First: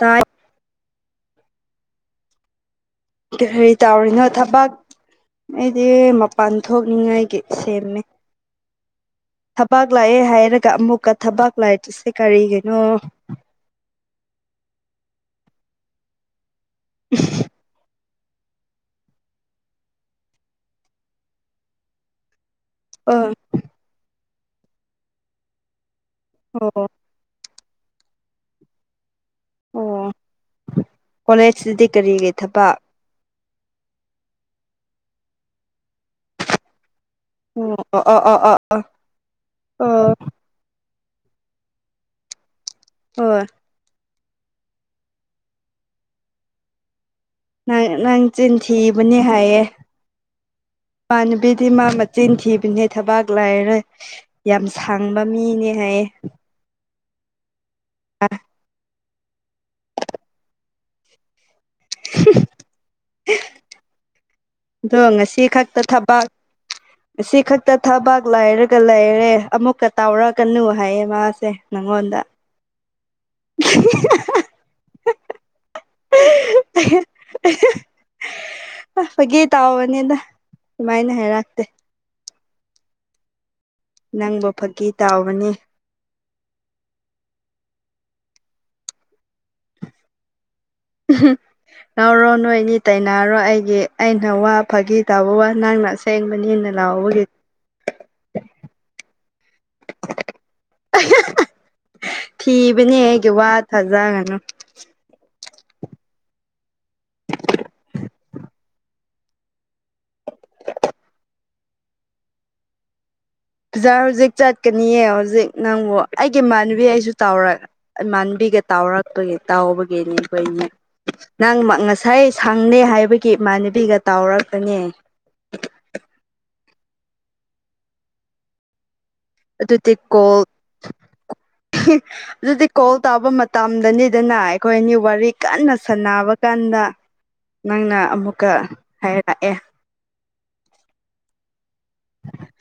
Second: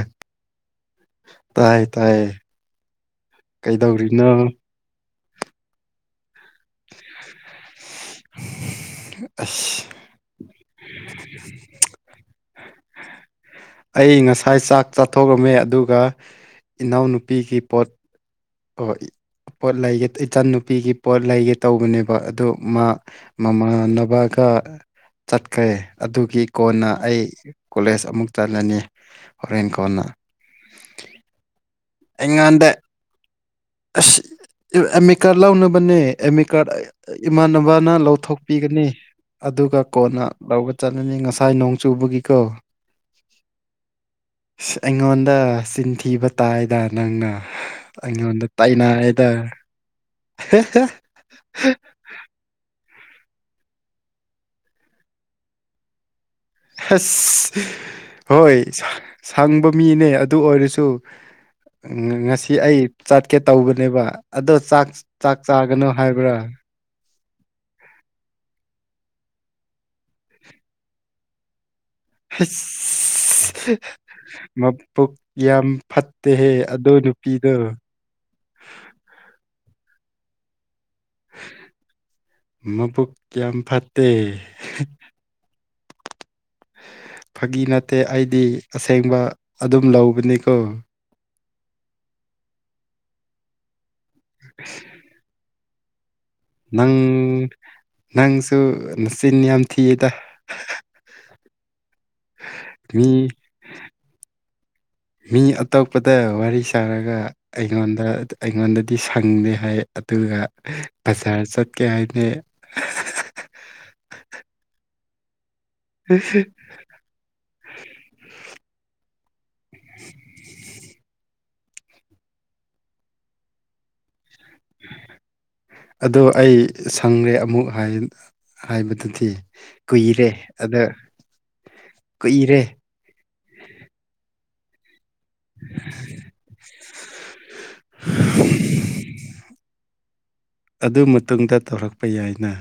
ꯇꯥꯏ ꯇꯥꯏꯌꯦ-ꯇꯥꯏꯌꯦ ꯀꯩ ꯍꯥꯏꯌꯤ ꯇꯥꯎꯔꯤꯅꯣ ꯊꯕꯛ ꯑꯩꯗꯤ ꯃꯄꯥꯟ ꯊꯣꯛꯅꯤꯡꯉꯥꯏꯒꯤ ꯁꯦꯝꯃꯦ ꯍ [inaudible] ꯊꯕꯥꯛ ꯂꯥꯛꯑꯦ ꯍꯥꯏꯔꯒ ꯑꯃꯨꯛꯀ ꯊꯕꯥꯛ ꯂꯩꯇ꯭ꯔꯤꯁꯦ ꯀꯔꯤꯒꯤꯅꯣ ꯑꯩ ꯉꯁꯥꯏ ꯆꯥꯛ ꯆꯥꯊꯣꯛꯑꯝꯃꯦ ꯑꯗꯨꯒ ꯏꯅꯥꯎꯅꯨꯄꯤꯒꯤ ꯄꯣꯠ ꯄꯣꯠ-ꯄꯣꯠ ꯂꯩꯒꯦ ꯏꯆꯟꯅꯨꯄꯤꯒꯤ ꯄꯣꯠ ꯂꯩꯒꯦ ꯇꯧꯕꯅꯦꯕ ꯑꯗꯨ ꯑ ꯃꯤ-ꯃꯥꯃꯥꯟꯅꯕꯒ ꯆꯠꯈ꯭ꯔꯦ ꯑꯗꯨ ꯒꯤ ꯑꯣ ꯀꯣꯟꯅ ꯑꯩ ꯀꯣꯂꯦꯖ ꯑꯃꯨꯛ ꯆꯠꯂꯥꯅꯤ ꯍꯣꯔꯦꯟ ꯀꯣꯟꯅ ꯑꯣ ꯀꯣꯂꯦꯖꯇꯗꯤ ꯀꯔꯤꯒꯤ ꯑꯦꯉꯥꯟꯗ ꯊꯕꯛ ꯑꯁ ꯑꯦꯝ ꯑꯤ ꯀꯥꯔꯗ ꯂꯧꯅꯕꯅꯦ ꯑꯦꯝ ꯑꯤ ꯀꯥꯔꯗ ꯏꯃꯥꯟꯅꯕꯅ ꯑꯣ ꯑꯣ ꯑꯣ ꯑꯣ ꯑꯣ ꯂꯧꯊꯣꯛꯄꯤꯒꯅꯤ ꯑꯗꯨꯒ ꯑꯣ ꯀꯣꯟꯅ ꯂꯧꯒ ꯆꯠꯂꯅꯤ ꯉꯥꯁꯥꯏ ꯅꯣꯡ ꯆꯨꯕꯒꯤꯀꯣ ꯍꯣꯏ ꯑꯁ ꯑꯩꯉꯣꯟꯗ ꯆꯤꯟꯊꯤꯕ ꯇꯥꯏꯗ ꯅꯪꯅ ꯪ ꯅꯪ ꯑꯩꯉꯣꯟꯗ ꯆꯤꯟꯊꯤꯕꯅꯦ ꯇꯥꯏꯅꯔꯦꯗ ꯍꯥꯏꯌꯦ ꯏꯃꯥꯟꯅꯕꯤꯗꯤ ꯃꯥ ꯆꯤꯟ ꯊꯤꯕꯅꯦ ꯊꯕꯥꯛ ꯂꯥꯏꯔ ꯌꯥꯝ ꯁꯥꯡꯕ ꯃꯤꯅꯦ ꯍꯥꯏꯌꯦ ꯑꯁ ꯍꯣꯏ ꯁꯪꯕ ꯃꯤꯅꯦ ꯑꯗꯨ ꯑꯣꯏꯔꯁꯨ ꯎ ꯉꯁꯤ ꯑꯩ ꯆꯠꯀꯦ ꯇꯧꯕꯅꯦꯕ ꯑꯗꯣꯥꯛ ꯆꯥꯛ ꯆꯥꯒꯅꯣ ꯍꯥꯏꯕ꯭ꯔꯥ [inaudible] ꯁꯤ ꯈꯛꯇ ꯊꯕꯥꯛ ꯂꯥꯏꯔꯒ ꯂꯩꯔꯦ ꯑꯃꯨꯛꯀ ꯇꯥꯎꯔꯛꯀꯅꯨ ꯍꯥꯏꯌꯦ ꯃꯥꯁꯦ ꯅꯪꯉꯣꯟꯗ ꯍꯤꯁ ꯃꯄꯨꯛ ꯌꯥꯝ ꯐꯠꯇꯦꯍꯦ ꯑꯗꯨ ꯅꯨꯄꯤꯗꯣ ꯐꯥꯒꯤ ꯇꯧꯕꯅꯤꯗ ꯗꯨꯃꯥꯏꯅ ꯍꯥꯏꯔꯥꯛꯇꯦ ꯃꯕꯨꯛ ꯌꯥꯝ ꯐꯠ ꯅꯪꯕꯨ ꯐꯥꯛꯀꯤ ꯇꯥꯎꯕꯅꯤ ꯐꯥꯒꯤ ꯅꯠꯇꯦ ꯑꯩꯗꯤ ꯑꯁꯦꯡꯕ ꯑꯗꯨꯝ ꯂꯧꯕꯅꯤꯀꯣ ꯎ ꯉꯧꯔꯣ ꯅꯣꯏꯅꯤ ꯇꯅꯥꯔꯣ ꯑꯩꯒꯤ ꯑꯩꯅ ꯋꯥ ꯐꯥꯒꯤ ꯇꯥꯕ ꯋꯥ ꯅꯪ ꯍꯦꯡ ꯃꯅꯤꯅ ꯅꯪ ꯂꯕꯒꯦ ꯅꯪꯁꯨ ꯅꯆꯤꯤꯟ ꯌꯥꯝ ꯊꯤꯌꯦꯗ ꯊꯤꯕꯅꯦ ꯃꯤ ꯑꯩꯒꯤ ꯋꯥ ꯐꯖꯒꯅꯨ ꯃꯤ ꯑꯇꯣꯞꯄꯗ ꯋꯥꯔꯤ ꯁꯥꯔꯒ ꯑꯩꯉꯣꯟꯗ ꯑꯩꯉꯣꯟꯗꯗꯤ ꯁꯪꯉꯦ ꯍꯥꯏ ꯑꯗꯨꯒ ꯕꯖꯥꯔ ꯆꯠꯀꯦ ꯍꯥꯏꯅ ꯕꯖꯥꯔ ꯍꯧꯖꯤꯛ ꯆꯠꯀꯅꯤꯌꯦ ꯍꯧꯖꯤꯛ ꯅꯪꯕꯨ ꯑꯩꯒꯤ ꯏꯃꯥꯟꯅꯕꯤ ꯑꯩꯁꯨ ꯇꯔꯛ ꯃꯥꯟꯕꯤꯒ ꯇꯥꯎꯔꯛꯄꯒꯤ ꯇꯥꯎꯕꯒꯤꯅꯦ ꯑꯩꯈꯣꯏꯅꯦ ꯅꯪ ꯉꯁꯥꯏ ꯁꯪꯅꯦ ꯍꯥꯏꯕꯒꯤ ꯏꯃꯥꯟꯅꯕꯤꯒ ꯇꯥꯎꯔꯛꯄꯅꯦ ꯑꯗꯣ ꯑꯩ ꯁꯪꯔꯦ ꯑꯃꯨꯛ ꯍꯥꯏꯕꯗꯨꯗꯤ ꯑꯗꯨꯗꯤ ꯀꯨꯏꯔꯦ ꯀꯣꯜ ꯑꯗ ꯑꯗꯨꯗꯤ ꯀꯨꯏꯔꯦ ꯀꯣꯜ ꯇꯥꯕ ꯃꯇꯝ ꯇꯝꯗꯅꯤꯗꯅ ꯑꯩꯈꯣꯏ ꯑꯅꯤ ꯋꯥꯔꯤ ꯀꯟꯅ ꯁꯥꯟꯅꯕ ꯀꯥꯟꯗ ꯅꯪꯅ ꯑꯃꯨꯛꯀ ꯍꯥꯏꯔꯛꯑꯦ ꯑꯗꯨ ꯃꯇꯨꯡꯗ ꯇꯧꯔꯛꯄ ꯌꯥꯏꯅ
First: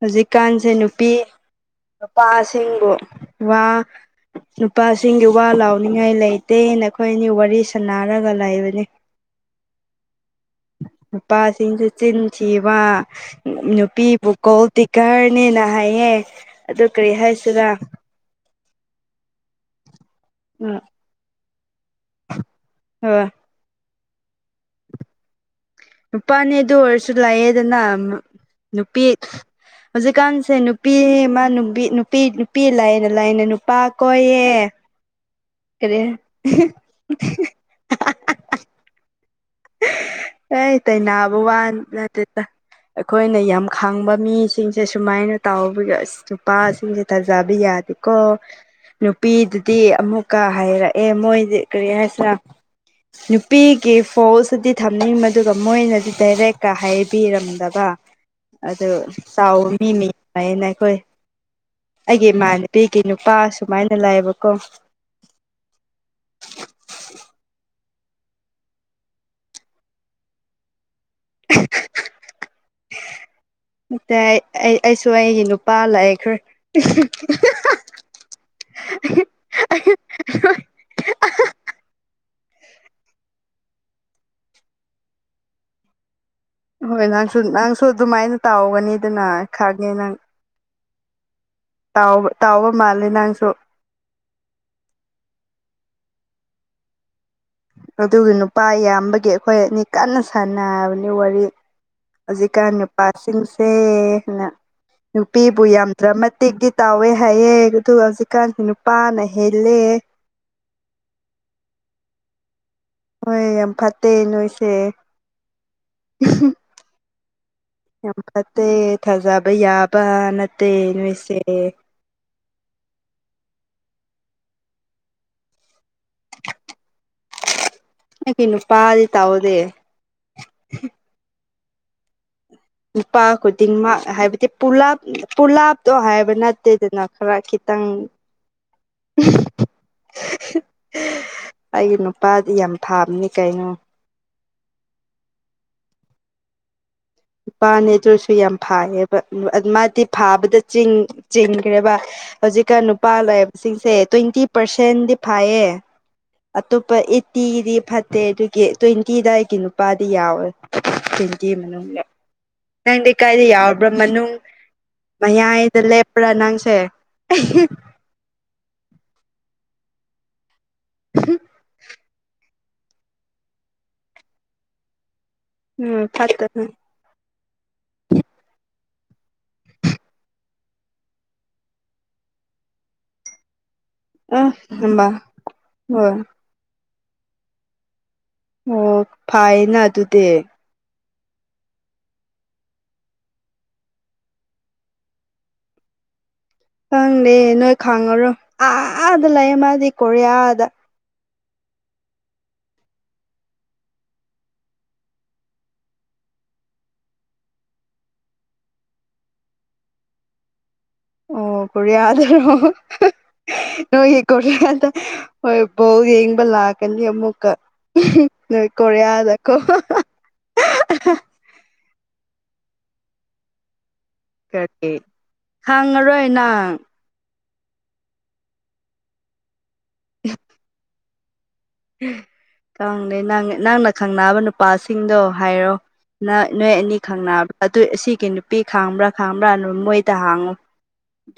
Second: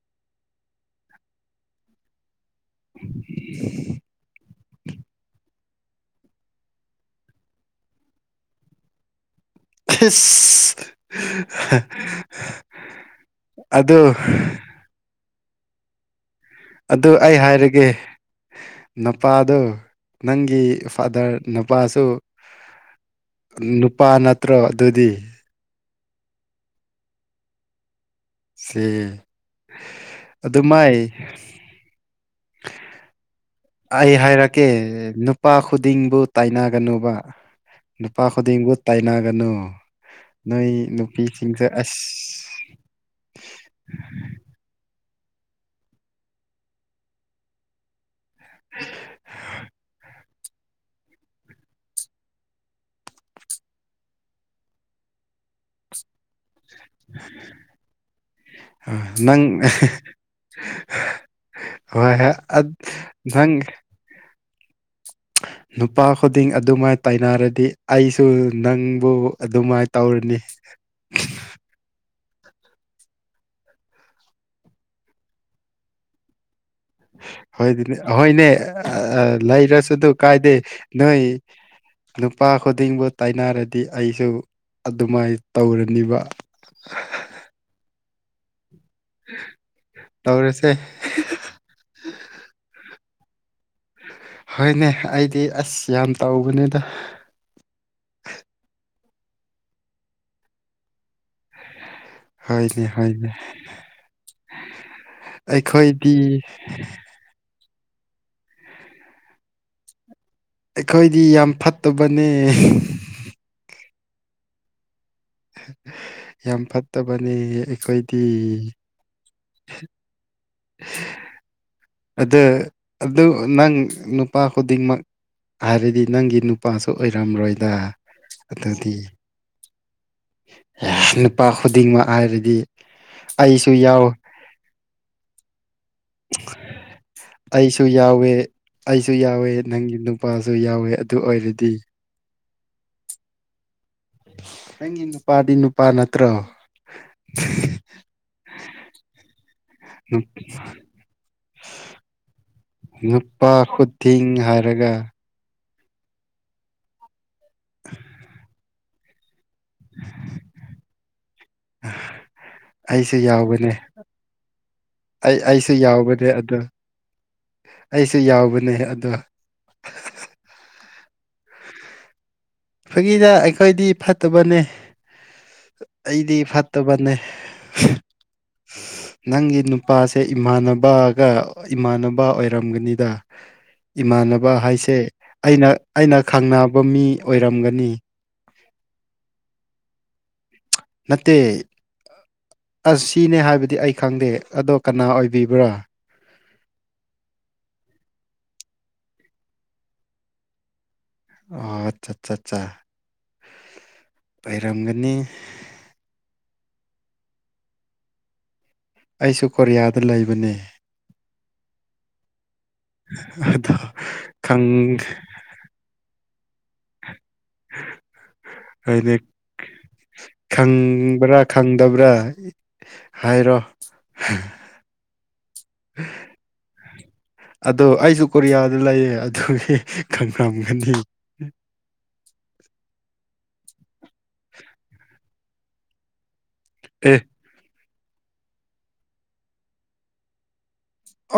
ꯍꯧꯖꯤꯛꯀꯥꯟꯁꯦ ꯅꯨꯄꯤ ꯅꯨꯄꯥꯁꯤꯡꯕꯨ ꯋꯥ ꯅꯨꯄꯥꯁꯤꯡꯒꯤ ꯋꯥ ꯂꯥꯎꯅꯤꯡꯉꯥꯏ ꯂꯩꯇꯦ ꯅꯈꯣꯏ ꯑꯅꯤ ꯋꯥꯔꯤ ꯁꯅꯔꯒ ꯂꯩꯕꯅꯤ ꯏꯁ [inaudible] ꯅꯨꯄꯥꯁꯤꯡꯁ ꯆꯤꯟ ꯊꯤꯕ ꯑꯗꯨ ꯅꯨꯄꯤꯕꯨ ꯇꯤꯀꯥꯔꯅꯦꯅ ꯍꯥꯏꯌꯦ ꯑꯗꯨ ꯀꯔꯤ ꯑꯩ ꯍꯥꯏꯁꯤꯔꯥ ꯍꯥꯏꯔꯒꯦ ꯅꯨꯄꯥꯗꯨ ꯅꯪꯒꯤ ꯎꯝ ꯐꯥꯗꯔ ꯅꯨꯄꯥꯁꯨ ꯍ ꯅꯨꯄꯥ ꯅꯠꯇ꯭ꯔꯣ ꯑꯗꯨꯗꯤ ꯅꯨꯄꯥꯅꯦ ꯑꯗꯨ ꯑꯣꯏꯔꯁꯨ ꯂꯥꯏꯌꯦꯗꯅ ꯅꯨꯄꯤ ꯁꯤ ꯍꯧꯖꯤꯛꯀꯥꯟꯁꯦ ꯑꯗꯨꯃꯥꯏ ꯅꯨꯄꯤꯃ ꯅꯨꯄꯤ ꯅꯨꯄꯤ ꯅꯨꯄꯤ ꯂꯥꯏꯅ ꯂꯥꯏꯅ ꯅꯨꯄꯤ ꯑꯩ ꯍꯥꯏꯔꯛꯀꯦ ꯅꯨꯄꯥ ꯀꯔꯤ ꯈꯨꯗꯤꯡꯕꯨ ꯇꯥꯏꯅꯒꯅꯨꯕ ꯅꯨꯄꯥ ꯈꯨꯗꯤꯡꯕꯨ ꯇꯥꯏꯅꯒꯅꯨ ꯅꯣꯏ ꯑꯥ ꯇꯥꯏꯅꯥꯕꯨ ꯋꯥ ꯅꯨꯄꯤꯁꯤꯡꯁꯦ ꯑꯁ ꯅꯠꯇꯦꯠꯇ ꯑꯩꯈꯣꯏꯅ ꯌꯥꯝ ꯈꯥꯡꯕ ꯃꯤꯁꯤꯡ ꯁꯦ ꯁꯨꯃꯥꯏꯅ ꯇꯥꯎꯕ ꯅꯨꯄꯥꯁꯤꯡꯁꯦ ꯊꯥꯖꯕ ꯌꯥꯗꯦ ꯀꯣ ꯅꯨꯄꯤꯗꯨꯗꯤ ꯑꯃꯨꯛ ꯀ ꯍꯥꯏꯔꯛꯑꯦ ꯃꯣꯏꯗꯤ ꯀꯔꯤ ꯍꯥꯏꯁꯤꯔ ꯅꯨꯄꯤꯒꯤ ꯐꯣꯁ ꯇꯨꯗꯤ ꯊꯝꯅꯤ ꯃꯗꯨꯒ ꯃꯣꯏꯅꯗꯤ ꯗꯥꯏꯔꯦꯛ ꯀ ꯍꯥꯏꯕꯤꯔꯝꯗꯕ ꯑꯗꯨ ꯅꯪ ꯆꯥꯎꯔ ꯃꯤ ꯃꯤ ꯍꯥꯏꯅ ꯑꯩꯈꯣꯏ ꯍꯣꯏ ꯑꯩꯒꯤ ꯍꯣꯏ ꯏꯃꯥꯟꯅꯕꯤꯒꯤ ꯅꯨꯄꯥ ꯅꯪ ꯁꯨꯃꯥꯏꯅ ꯂꯥꯛꯑꯕꯀꯣ ꯅꯨꯄꯥ ꯈꯨꯗꯤꯡ ꯑꯗꯨꯃꯥꯏꯅ ꯇꯥꯏꯅꯔꯗꯤ ꯑꯩꯁꯨ ꯅꯪꯕꯨ ꯑꯗꯨꯃꯥꯏꯅ ꯇꯧꯔꯅꯤ [unintelligible] ꯇꯦ ꯑꯩ ꯑꯩꯁꯨ ꯑꯩꯒꯤ ꯅꯨꯄꯥ ꯂꯩꯈꯔ꯭ꯦ ꯍꯣꯏꯅꯦ ꯂꯩꯔꯁꯨ ꯑꯗꯨ ꯀꯥꯏꯗꯦ ꯅꯣꯏ ꯅꯨꯄꯥ ꯈꯨꯗꯤꯡꯕꯨ ꯇꯥꯏꯅꯔꯗꯤ ꯑꯩꯁꯨ ꯑꯗꯨꯃꯥꯏꯅ ꯇꯧꯔꯅꯤꯕ ꯍꯣꯏ ꯅꯪꯁꯨ ꯅꯪꯁꯨ ꯑꯗꯨꯃꯥꯏꯅ ꯇꯥꯎꯒꯅꯤꯗꯅ ꯈꯪꯉꯦ ꯅꯪ ꯇꯧꯔꯁꯦ ꯇꯧ ꯇꯧꯕ ꯃꯥꯜꯂꯦ ꯅꯪꯁꯨ ꯍꯣꯏꯅꯦ ꯑꯩꯗꯤ ꯑꯁ ꯌꯥꯝ ꯇꯧꯕꯅꯤꯗ ꯑꯗꯨꯒꯤ ꯅꯨꯄꯥ ꯌꯥꯝꯕꯒꯤ ꯑꯩꯈꯣꯏ ꯑꯅꯤ ꯀꯟꯅ ꯁꯥꯟꯅꯕꯅꯦ ꯋꯥꯔꯤ ꯍꯧꯖꯤꯛꯀꯥꯟ ꯍꯣꯏꯅꯦ ꯍꯣꯏꯅꯦ ꯅꯨꯄꯥꯁꯤꯡꯁꯦꯅ ꯅꯨꯄꯤꯕꯨ ꯌꯥꯝ ꯑꯩꯈꯣꯏꯗꯤ ꯇꯔꯥꯃꯇꯤꯛꯇꯤ ꯇꯥꯎꯋꯦ ꯍꯥꯏꯌꯦꯦ ꯑꯗꯨꯒ ꯍꯧꯖꯤꯛꯀꯥꯟꯁ ꯅꯨꯄꯥꯅ ꯍꯦꯜꯂꯦ ꯑꯩꯈꯣꯏꯗꯤ ꯌꯥꯝ ꯐꯠꯇꯕꯅꯦ ꯍꯣꯏ ꯌꯥꯝ ꯐꯠꯇꯦ ꯅꯣꯏꯁꯦ ꯌꯥꯝ ꯐꯠꯇꯕꯅꯤ ꯌꯥꯝ ꯐꯠꯇꯦ ꯊꯥꯖꯕ ꯌꯥꯕ ꯅꯠꯇꯦ ꯅꯣꯏꯁꯦ ꯑꯗ ꯑꯗꯨ ꯅꯪ ꯅꯨꯄꯥ ꯈꯨꯗꯤꯡꯃꯛ ꯍꯥꯏꯔꯗꯤ ꯅꯪꯒꯤ ꯅꯨꯄꯥꯁꯨ ꯑꯣꯏꯔꯝꯔꯣꯏꯗ ꯑꯩꯒꯤ ꯑꯗꯨꯗꯤ ꯅꯨꯄꯥꯗꯤ ꯇꯧꯗꯦ [inaudible] ꯅꯨꯄꯥ ꯈꯨꯗꯤꯡꯃꯛ ꯍꯥꯏꯔꯗꯤ ꯅꯨꯄꯥ ꯑꯩꯁꯨ ꯈꯨꯗꯤꯡꯃꯛ ꯌꯥꯎ ꯍꯥꯏꯕꯗꯤ ꯄꯨꯂꯞ ꯄꯨꯂꯞ ꯇꯣ ꯍꯥꯏꯕ ꯅꯠꯇꯦꯗꯅ ꯈꯔ ꯈꯤꯇꯪ ꯑꯩꯁꯨ ꯌꯥꯎꯋꯦ ꯑꯩꯁꯨ ꯌꯥꯎꯋꯦ ꯅꯪꯒꯤ ꯅꯨꯄꯥꯁꯨ ꯌꯥꯎꯋꯦ ꯑꯗꯨ ꯑꯣꯏꯔꯗꯤ ꯑꯩꯒꯤ ꯅꯨꯄꯥꯗꯤ ꯌꯥꯝ ꯐꯥꯕꯅꯤ ꯀꯩꯅꯣ ꯅꯪꯒꯤ ꯅꯨꯄꯥꯗꯤ ꯅꯨꯄꯥ ꯅꯠꯇ꯭ꯔꯣ ꯅꯨꯄꯥꯅꯦ ꯑꯗꯨ ꯑꯣꯏꯔꯁꯨ ꯌꯥꯝ ꯐꯥꯏꯌꯦꯕ ꯃꯥꯗꯤ ꯐꯥꯕꯗ ꯆꯤꯡ ꯆꯤꯡꯈ꯭ꯔꯦꯕ ꯍꯧꯖꯤꯛꯀꯥꯟ ꯅꯨꯄꯥ ꯂꯥꯏꯕꯁꯤꯡꯁꯦ ꯈꯨꯗꯤꯡ ꯇ꯭ꯋꯦꯟꯇꯤ ꯍꯥꯏꯔꯒ ꯄꯥꯔꯁꯦꯟꯗꯤ ꯐꯩꯌꯦ ꯑꯇꯣꯞꯄ ꯑꯦꯠꯇꯤꯒꯤꯗꯤ ꯐꯠꯇꯦ ꯑꯗꯨꯒꯤ ꯇ꯭ꯋꯦꯟꯇꯤꯗ ꯑꯩꯒꯤ ꯅꯨꯄꯥꯗꯤ ꯌꯥꯎꯋꯦ ꯊꯦꯟꯇꯤ ꯃꯅꯨꯡꯗ ꯅꯪꯗꯤ ꯑꯩꯁꯨ ꯀꯥꯏꯗ ꯌꯥꯎꯕꯅꯦ ꯌꯥꯎꯔꯕ꯭ꯔꯥ ꯃꯅꯨꯡ ꯑꯩ ꯑꯩꯁꯨ ꯃꯌꯥꯏꯗ ꯂꯦꯞꯄ꯭ꯔꯥ ꯌꯥꯎꯕꯅꯦ ꯑꯗꯣ ꯅꯪꯁꯦ ꯑꯩꯁꯨ ꯌꯥꯎꯕꯅꯦ ꯑꯗꯣ [unintelligible] ꯐꯒꯤꯗ ꯑꯩꯈꯣꯏꯗꯤ ꯐꯠꯇꯕꯅꯦ ꯎꯝ ꯑꯩꯗꯤ ꯐꯠꯇꯅ ꯐꯠꯇꯕꯅꯦ ꯅꯪꯒꯤ ꯅꯨꯄꯥꯁꯦ ꯏꯃꯥꯟꯅꯕꯒ ꯏꯃꯥꯟꯅꯕ ꯑꯣꯏꯔꯝꯒꯅꯤꯗ [inaudible] ꯑ ꯏꯃꯥꯟꯅꯕ ꯍꯥꯏꯁꯦ ꯍꯃ ꯑꯩꯅ ꯍꯣꯏ ꯑꯩꯅ ꯈꯪꯅꯕ ꯃꯤ ꯑꯣꯏꯔꯝꯒꯅꯤ ꯑꯣ ꯐꯥꯏꯅ ꯑꯗꯨꯗꯤ ꯅꯠꯇꯦ ꯑꯁ ꯁꯤꯅꯦ ꯍꯥꯏꯕꯗꯤ ꯑꯩ ꯈꯪꯗꯦ ꯑꯗꯣ ꯀꯅꯥ ꯑꯣꯏꯕꯤꯕ꯭ꯔꯥ ꯈꯪꯗꯦ ꯅꯣꯏ ꯈꯪꯉꯔꯣ ꯑꯥꯗ ꯂꯩꯌꯦ ꯃꯥꯗꯤ ꯀꯣꯔꯤꯌꯥꯗ ꯑꯣ ꯆ ꯆꯥ ꯆꯥ ꯂꯩꯔꯝꯒꯅꯤ ꯑꯩꯁꯨ ꯀꯣꯔꯤꯌꯥꯗ ꯂꯩꯕꯅꯦ ꯑꯣ ꯀꯣꯔꯤꯌꯥꯗꯔꯣ ꯑꯗꯣ ꯅꯣꯏꯒꯤ ꯀꯣꯔꯤꯌꯥꯗ ꯈꯪ ꯍꯣꯏ ꯕꯣꯜ ꯌꯦꯡꯕ ꯂꯥꯛꯀꯅꯤ ꯑꯃꯨꯛ ꯅꯣꯏ ꯍꯥꯏꯗꯤ ꯀꯔꯤꯌꯥꯗꯀꯣ [unintelligible] ꯈꯪꯕ꯭ꯔꯥ ꯈꯪꯗꯕ꯭ꯔꯥ ꯍꯥꯏꯔꯣ ꯈꯪꯉꯔꯣꯏ ꯅꯪ ꯑꯗꯣ ꯑꯩꯁꯨ ꯀꯣꯔꯤꯌꯥꯗ ꯂꯩꯌꯦ ꯑꯗꯨꯒꯤ ꯈꯪꯉꯝꯒꯅꯤ ꯀꯗꯦ ꯅꯪꯅ ꯈꯪꯅꯕ ꯅꯨꯄꯥꯁꯤꯡꯗꯣ ꯍꯥꯏꯔꯛꯑꯣ ꯅ ꯅꯣꯏ ꯑꯅꯤ ꯑꯦ ꯈꯪꯅꯕ꯭ꯔꯥ ꯑꯗꯨ ꯑꯁꯤꯒꯤ ꯅꯨꯄꯤ ꯈꯥꯡꯕ꯭ꯔꯥ ꯈꯥꯡꯕ꯭ꯔꯥ ꯅ ꯃꯣꯏꯗ ꯍꯥꯡꯉꯨ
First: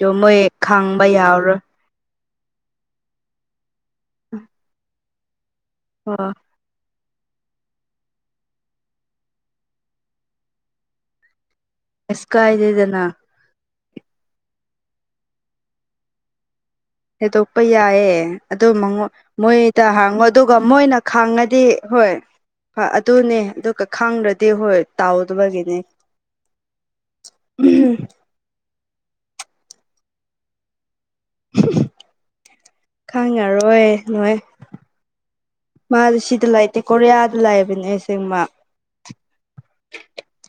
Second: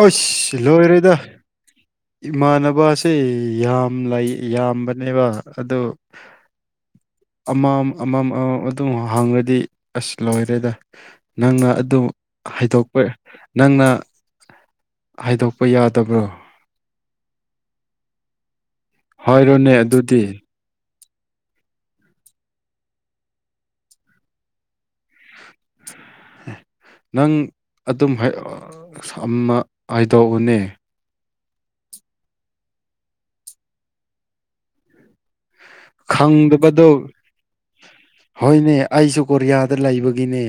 ꯑꯣ ꯃꯣꯏ ꯑꯁ ꯈꯪꯕ ꯂꯣꯏꯔꯦꯗ ꯌꯥꯎꯔꯣꯏ ꯏꯃꯥꯟꯅꯕꯁꯦ ꯌꯥꯝ ꯌꯥꯝꯕꯅꯦꯕ ꯑ ꯑꯣ ꯑꯃꯝ ꯑꯃꯝ ꯑꯃꯝ ꯑꯗꯨꯝ ꯍꯥꯡꯉꯗꯤ ꯑꯁ ꯂꯣꯏꯔꯦꯗ ꯅꯪꯅ ꯑꯗꯨ ꯑꯁ ꯍꯥꯏꯗꯣꯛꯄ ꯀꯥꯏꯗꯦꯗꯅ ꯅꯪꯅ ꯍꯥꯏꯗꯣꯛꯄ ꯌꯥꯗꯕ꯭ꯔꯣ ꯊꯦꯗꯣꯛꯄ ꯌꯥꯏꯌꯦꯦ ꯑꯗꯨꯉ ꯍꯥꯏꯔꯣꯅꯦ ꯃꯣꯏꯗ ꯍꯥꯡꯉꯣ ꯑꯗꯨꯗꯤ ꯑꯗꯨ ꯑꯗꯨꯒ ꯃꯣꯏꯅ ꯈꯥꯡꯉꯗꯤ ꯍꯣꯏ ꯍꯣꯏ ꯑꯗꯨꯅꯦ ꯑꯗꯨ ꯀ ꯈꯥꯡꯗ꯭ꯔꯗꯤ ꯍꯣꯏ ꯇꯥꯎꯗꯕꯒꯤꯅꯤ ꯅꯪ ꯑꯗꯨꯝ [unintelligible] [unintelligible] ꯈꯪꯉꯔꯣꯏ ꯅꯣꯏ ꯃꯥꯗꯤ ꯁꯤꯗ ꯂꯩꯇꯦ ꯈꯪꯗꯕꯗꯣ ꯀꯣꯔꯤꯌꯥꯗ ꯂꯩꯕꯅꯦ ꯑꯁꯦꯡꯃ ꯍꯣꯏꯅꯦ ꯑꯩꯁꯨ ꯀꯣꯔꯤꯌꯥꯗ ꯂꯩꯕꯒꯤꯅꯦ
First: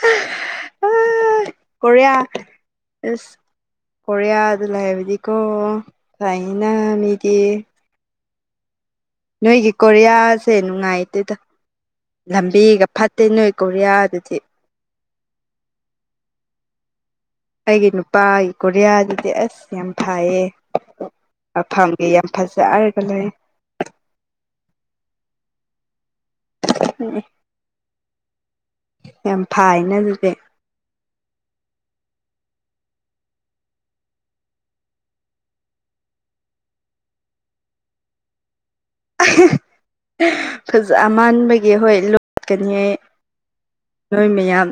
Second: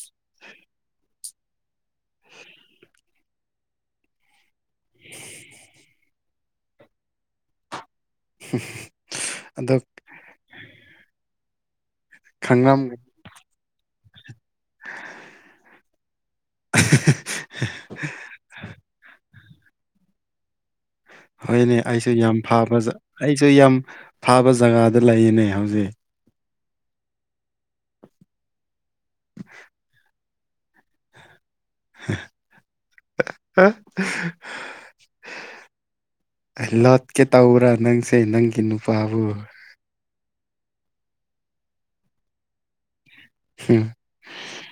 [inaudible] ꯀꯣꯔꯤꯌꯥ ꯑꯁ ꯀꯣꯔꯤꯌꯥꯗ ꯂꯩ ꯍꯥꯏꯕꯗꯤꯀꯣ ꯐꯩꯏꯅ ꯃꯤꯗꯤ [unintelligible] ꯅꯣꯏꯒꯤ ꯑꯗꯣ ꯀꯣꯔꯤꯌꯥꯁꯦ ꯅꯨꯡꯉꯥꯏꯇꯦꯗ ꯈꯪꯂꯝ ꯂꯝꯕꯤꯒ ꯐꯠ ꯇꯦ ꯅꯣꯏ ꯀꯣꯔꯤꯌꯥꯗꯨꯗꯤ [inaudible] ꯑꯩꯒꯤ ꯅꯨꯄꯥꯒꯤ ꯀꯣꯔꯤꯌꯥꯗꯨꯗꯤ ꯑꯁ ꯌꯥꯝ ꯊꯥꯏꯌꯦ ꯍꯣꯏꯅꯦ ꯑꯩꯁꯨ ꯌꯥꯝ ꯐꯥꯕ ꯂꯩ ꯑꯩꯁꯨ ꯌꯥꯝ ꯐꯥꯕ ꯖꯒꯥꯗ ꯂꯩꯌꯦꯅꯦ ꯍꯧꯖꯤꯛ ꯎ ꯌꯥꯝ ꯐꯥꯏꯅꯦ ꯑꯗꯨꯗꯤ ꯑ ꯂꯣꯠꯀꯦ ꯇꯔꯥ ꯅꯪꯁꯦ ꯅꯪꯒꯤ ꯅꯨꯄꯥꯕꯨ ꯐꯖ ꯃꯥꯟꯕꯒꯤ ꯍꯣꯏ ꯂꯣꯠꯀꯅꯤ ꯍꯥꯏ ꯍ ꯅꯣꯏ ꯃꯌꯥꯝ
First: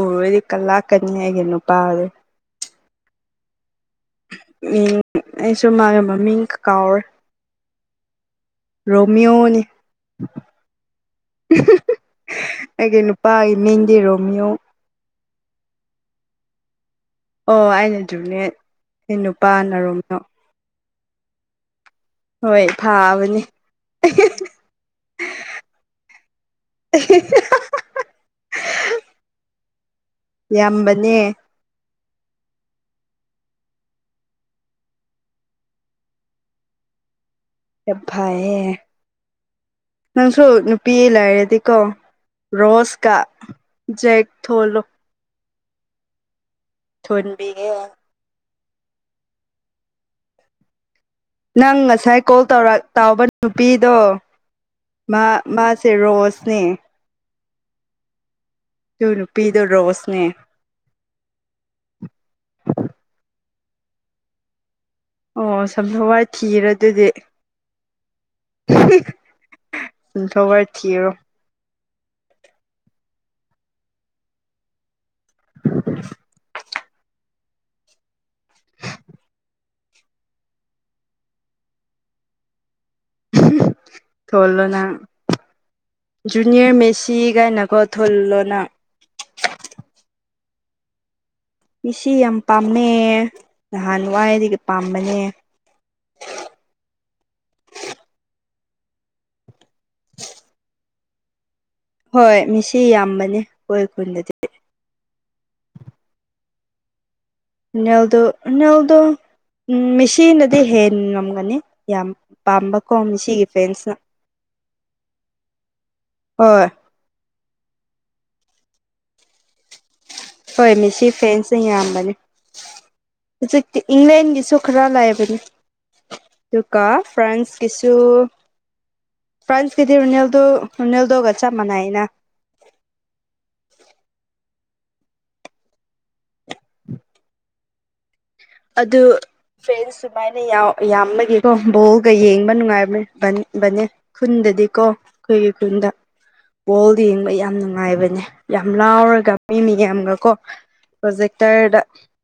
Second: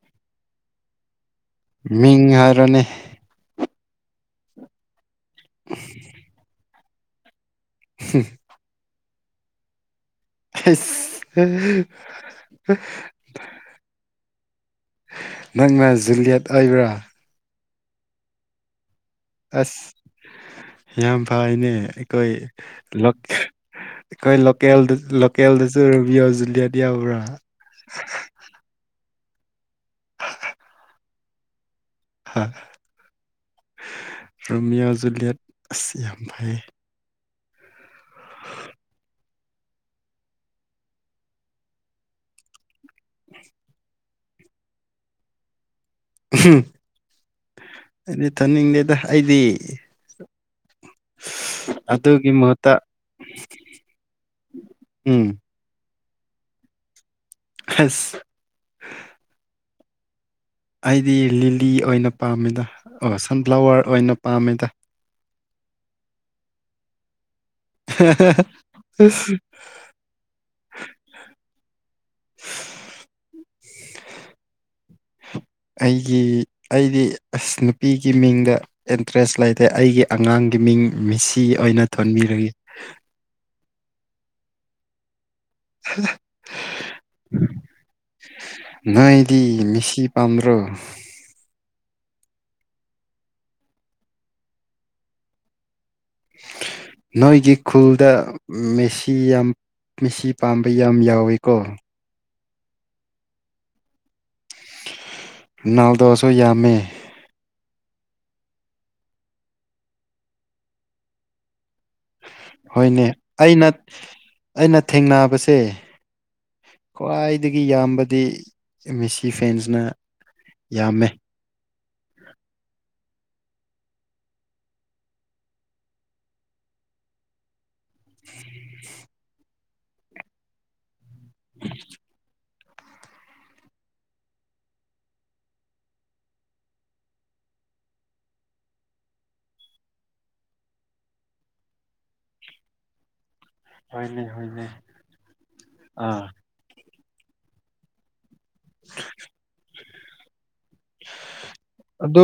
ꯎꯔꯔꯗꯤ ꯀ ꯂꯥꯛꯀꯅꯤ ꯍꯥꯏꯒꯅꯣ ꯃꯤꯡ ꯍꯥꯏꯔꯅꯤ ꯎꯝ ꯑꯩꯁꯨ ꯃꯥꯒꯤ ꯃꯃꯤꯡ ꯀꯀꯥꯎꯔꯦ ꯍ ꯔꯣꯃꯤꯌꯣꯅꯤ ꯑꯁ ꯑꯩꯒꯤ ꯅꯨꯄꯥꯒꯤ ꯃꯤꯡꯗꯤ ꯔꯣꯃꯤꯌꯣ ꯅꯪꯅ ꯖꯨꯂꯤꯌꯥꯂꯤꯌꯥꯠ ꯑꯣꯏꯕ꯭ꯔꯥ ꯑꯣ ꯑꯩꯅ ꯖꯅꯦ ꯑꯩ ꯅꯨꯄꯥ ꯑꯁ ꯅꯔꯣꯝꯅ ꯌꯥꯝ ꯐꯩꯅꯦ ꯑꯩꯈꯣꯏ ꯍꯣꯏ ꯐꯥꯕꯅꯦ ꯑꯩꯈꯣꯏ ꯂꯀꯦꯜ ꯂꯦꯜ ꯗꯁꯨ ꯔꯃꯤꯌꯖꯂꯤꯌꯥ ꯗꯌꯥ ꯄꯨ ꯌꯥꯝꯌꯥꯝꯕꯅꯦ ꯔꯣꯃꯤꯌꯣꯖꯂꯤꯌꯥꯠ ꯑꯁ ꯌꯥꯝ ꯐꯥꯏ ꯑꯦꯚꯑꯌꯦ ꯅꯪꯁꯨ ꯅꯨꯄꯤ ꯂꯥꯏꯔꯗꯤꯀꯣ ꯔꯣꯁꯀ ꯖꯦꯛ ꯊꯣꯜꯂꯣ ꯍ ꯊꯣꯟꯕꯤꯒꯦ ꯑꯩꯗꯤ ꯊꯝꯅꯤꯡꯗꯦꯗ ꯑꯩꯗꯤ ꯅꯪ ꯉꯁꯥꯏ ꯑꯗꯨꯒꯤ ꯀꯣꯜ ꯃꯍꯨꯠꯇ ꯇꯧꯔ ꯇꯥꯎꯕ ꯅꯨꯄꯤꯗꯣ ꯃꯥ ꯎꯝ ꯃꯥꯁꯦ ꯔꯣꯁꯅꯦ ꯈꯁ ꯑꯗꯨ ꯅꯨꯄꯤꯗꯣ ꯔꯣꯁꯅꯦ ꯑꯩꯗꯤ ꯂꯤꯂꯤ ꯑꯣꯏꯅ ꯄꯥꯝꯃꯤꯗ ꯑꯣ ꯁꯟꯐ꯭ꯂꯥꯋꯔ ꯑꯣꯏꯅ ꯄꯥꯝꯃꯤꯗ ꯑꯣ ꯁꯝ ꯍꯋꯥꯏ ꯊꯤꯔꯦ ꯑꯗꯨꯗꯤ [inaudible] ꯁꯤ ꯊ ꯋꯥꯔ ꯊꯤꯔꯣ ꯑꯩꯒꯤ ꯑꯩꯗꯤ ꯑꯁ ꯅꯨꯄꯤꯒꯤ ꯃꯤꯡꯗ ꯏꯟꯇꯔꯦꯁ ꯂꯩꯇꯦ ꯑꯩꯒꯤ ꯑꯉꯥꯡꯒꯤ ꯃꯤꯡ ꯃꯤꯁꯤ ꯑꯣꯏꯅ ꯊꯣꯟꯕꯤꯔꯒ ꯊꯂꯣꯅ ꯖꯨꯅꯤꯌꯔ ꯃꯦꯁꯤꯒꯥꯏꯅꯀꫭ ꯊꯨꯜꯂꯣꯅꯪ ꯅꯣꯏꯗꯤ ꯃꯤꯁꯤ ꯄꯝ꯭ꯕꯔꫭ ꯃꯤꯁꯤ ꯌꯥꯝ ꯄꯥꯝꯅꯩ ꯅꯍꯥꯟꯋꯥꯏꯗꯒꯤ ꯄꯥꯝꯕꯅꯦ ꯅꯣꯏꯒꯤ ꯈꯨꯜꯗ ꯃꯦꯁꯤ ꯌꯥꯝ ꯃꯤ ꯄꯥꯝꯕ ꯌꯥꯝ ꯌꯥꯎꯏꯤꯀꯣ ꯍꯣꯏ ꯃꯤꯁꯤ ꯌꯥꯝꯕꯅꯦ ꯑꯩꯣꯏ ꯈꯨꯨꯟꯗꯗꯤ ꯅꯧꯗꯣꯁꯣꯃꯦ ꯅꯦꯜꯗꯣ ꯅꯜꯗꯣ ꯎꯝ ꯃꯦꯆꯗꯗꯤ ꯍꯦꯟ ꯉꯝꯒꯅꯤ ꯌꯥꯝ ꯄꯥꯝꯕꯀꯣ ꯍꯣꯏꯅꯦ ꯃꯤꯁꯤꯒꯤ ꯑꯩꯅ ꯐ꯭ꯔꯦꯟꯁꯅ ꯑꯩꯅ ꯊꯦꯡꯅꯕꯁꯦ ꯍꯣꯏ ꯈ꯭ꯋꯥꯏꯗꯒꯤ ꯌꯥꯝꯕꯗꯤ ꯁꯤ ꯐꯦꯟꯁꯅ ꯍꯣꯏ ꯃꯤ ꯁꯤ ꯌꯥꯝꯃꯦ ꯐꯦꯟꯁꯅ ꯌꯥꯝꯕꯅꯤ ꯍꯧꯖꯤꯛꯇꯤ ꯏꯪꯂꯦꯟꯒꯤꯁꯨ ꯈꯔ ꯂꯥꯛꯑꯕꯅꯤ ꯑꯗꯨꯒ ꯐ꯭ꯔꯥꯟꯁ ꯀꯁꯨ ꯄ꯭ꯔꯥꯏꯁꯀꯤꯗꯤ ꯔꯨꯅꯤꯜꯗ ꯔꯨꯅꯤꯜꯗꯣꯒ ꯆ ꯃꯅꯥꯏꯅ ꯑꯗꯨ ꯐ꯭ꯔꯦꯟ ꯁꯨꯃꯥꯏꯅ ꯌꯥꯝꯕꯒꯤꯀꯣ ꯕꯣꯜꯒ ꯌꯦꯡꯕ ꯅꯨꯡꯉꯥꯏꯕꯕꯅꯤ ꯕꯅꯦ ꯍꯣꯏꯅꯦ ꯍꯣꯏꯅꯦ ꯈꯨꯟꯗꯗꯤꯀꯣ ꯑꯩꯈꯣꯏꯒꯤ ꯈꯨꯟꯗ ꯑꯥ ꯕꫭꯜꯗꯤ ꯌꯦꯡꯕ ꯌꯥꯝ ꯅꯨꯡꯉꯥꯏꯕꯅꯦ ꯌꯥꯝ ꯂꯥꯎꯔꯒ ꯃꯤ ꯃꯤ ꯌꯥꯝꯒꯀꯣ ꯄ꯭ꯔꯣꯖꯦꯛꯇꯔꯗ ꯑꯗꯨ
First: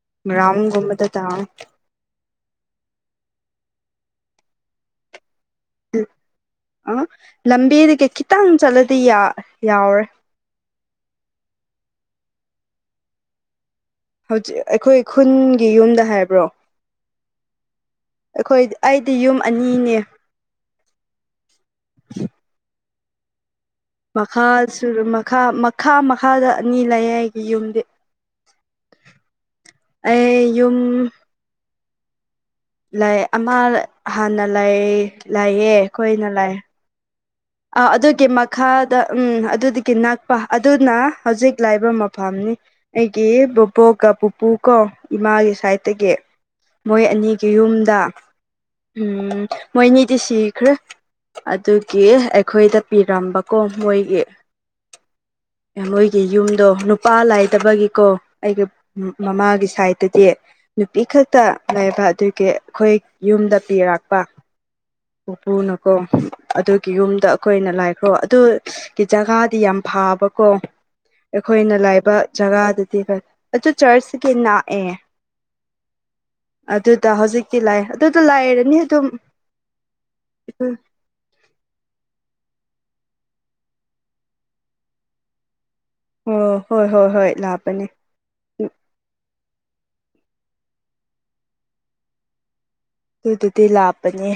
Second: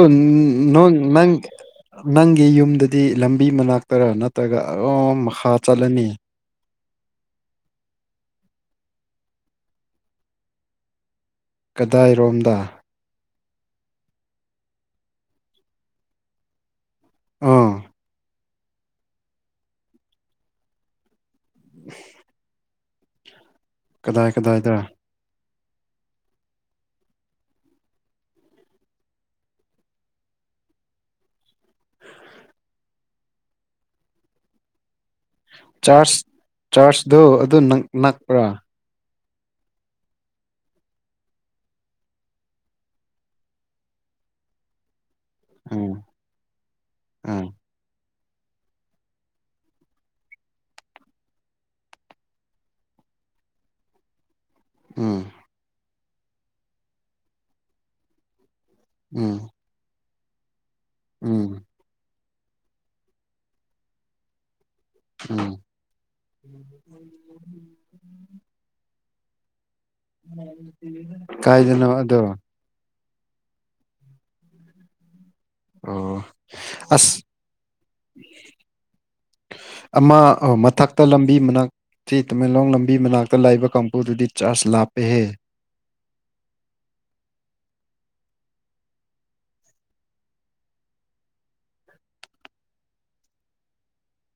ꯅꯣꯟ ꯒ꯭ꯔꯥꯎꯟꯒꯨꯝꯕꯗ ꯅꯪ ꯇꯥꯎ ꯅꯪꯒꯤ ꯌꯨꯝꯗꯗꯤ ꯂꯝꯕꯤ ꯃꯅꯥꯛꯇꯔ ꯅꯠꯇ꯭ꯔꯒ ꯑꯣꯝ ꯃꯈꯥ ꯆꯠꯂꯅꯤ ꯑ ꯂꯝꯕꯤꯗ ꯀꯩ ꯈꯤꯇꯪ ꯆꯠꯂꯗꯤ ꯌꯥꯎꯔꯦ ꯀꯗꯥꯏꯔꯣꯝꯗ ꯍꯧꯖꯤꯛ ꯑꯩꯈꯣꯏ ꯈꯨꯟꯒꯤ ꯌꯨꯝꯗ ꯍꯥꯏꯕ꯭ꯔꯣ ꯑꯥ ꯑꯩꯈꯣꯏ ꯑꯩꯗꯤ ꯌꯨꯝ ꯑꯅꯤꯅꯦ [inaudible] ꯀꯗꯥꯏ ꯃꯈꯥ ꯀꯗꯥꯏꯗ ꯃꯈꯥ ꯃꯈꯥ ꯃꯈꯥꯗ ꯑꯅꯤ ꯂꯩꯌꯦ ꯑꯩꯒꯤ ꯌꯨꯝꯗꯤ ꯑꯩ ꯌꯨꯝ ꯂꯩ ꯑꯃ ꯍꯥꯟꯅ ꯂꯩ ꯂꯩꯌꯦ ꯑꯩꯈꯣꯏꯅ ꯂꯩ ꯆꯥꯔꯁꯗꫭ ꯑꯥ ꯑꯗꯨꯒꯤ ꯃꯈꯥ ꯗ ꯎꯝ ꯑꯗꯨꯗꯒꯤ ꯅꯛꯄ ꯑꯗꯨꯅ ꯍꯧꯖꯤꯛ ꯂꯩꯕ ꯃꯐꯝꯅꯤ ꯑꯩ ꯀꯤ ꯕꫭꯕꫭꯛ ꯀꯥ ꯄꯨꯄꯨ ꯀꯣ ꯏꯃꯥꯒꯤ ꯎꯝ ꯁꯥꯏꯠꯇꯒꯤ ꯃꯣꯏ ꯎꯝ ꯑꯅꯤꯒꯤ ꯌꯨꯝꯗ ꯎꯝ ꯃꯣꯏꯅꯤꯗꯤ ꯁꯤꯈ꯭ꯔꯦ ꯑꯗꯨꯒꯤ ꯑꯩꯈꯣꯏꯗ ꯄꯤꯔꯝꯕꯀꯣ ꯃꯣꯏꯒꯤ ꯎꯝ ꯃꯣꯏꯒꯤ ꯌꯨꯝꯗꯣ ꯅꯨꯄꯥ ꯂꯥꯏꯗꯕꯒꯤꯀꯣ ꯑꯩꯒꯤ ꯎꯝ ꯃꯃꯥꯒꯤ ꯁꯥꯏꯗꯠꯇꯗꯤ ꯅꯨꯄꯤ ꯈꯛꯇ ꯎꯝ ꯂꯩꯕ ꯑꯗꯨꯒꯤ ꯑꯩꯈꯣꯏ ꯌꯨꯝꯗ ꯄꯤꯔꯛꯄ ꯎꯝ ꯄꯨꯄꯨꯅꯀꯣ ꯑꯗꯨꯒꯤ ꯌꯨꯝ ꯑꯩꯈꯣꯏꯅ ꯂꯥꯏꯈ꯭ꯔꯣ ꯑꯗꯨꯒꯤ ꯖꯒꯥꯗꯤ ꯌꯥꯝ ꯐꯥꯕꯀꯣ ꯑꯩꯈꯣꯏꯅ ꯀꯥꯏꯗꯅꯣ ꯂꯥꯏꯕ ꯑꯗꯣ ꯖꯒꯥꯗꯗꯤ ꯑꯆꯥ ꯆꯔꯆ ꯀꯅꯥ ꯑꯦ ꯑꯣ ꯑꯗꯨꯗ ꯑꯁ ꯍꯧꯖꯤꯛꯇꯤ ꯂꯩꯑꯦ ꯑꯗꯨꯗ ꯂꯩꯔꯅꯤ ꯑꯗꯨꯝ ꯑꯃ ꯃꯊꯛ ꯍꯛꯇ ꯂꯝꯕꯤ ꯃꯅꯥꯛꯁꯤ ꯇꯃꯦꯡꯂꯣꯡ ꯂꯝꯕꯤ ꯃꯅꯥꯛꯇ ꯂꯥꯛꯏꯕ ꯀꯥꯡꯕꯨꯗꯨꯗꯤ ꯆꯥꯔꯖ ꯂꯥꯞꯄꯦꯍꯦ ꯑꯣ ꯍꯣꯏ ꯍꯣꯏ ꯍꯣꯏ ꯂꯥꯛꯄꯅꯤ ꯑꯗꯨꯗꯨꯗꯤ ꯂꯥꯛꯞꯄꯅꯦ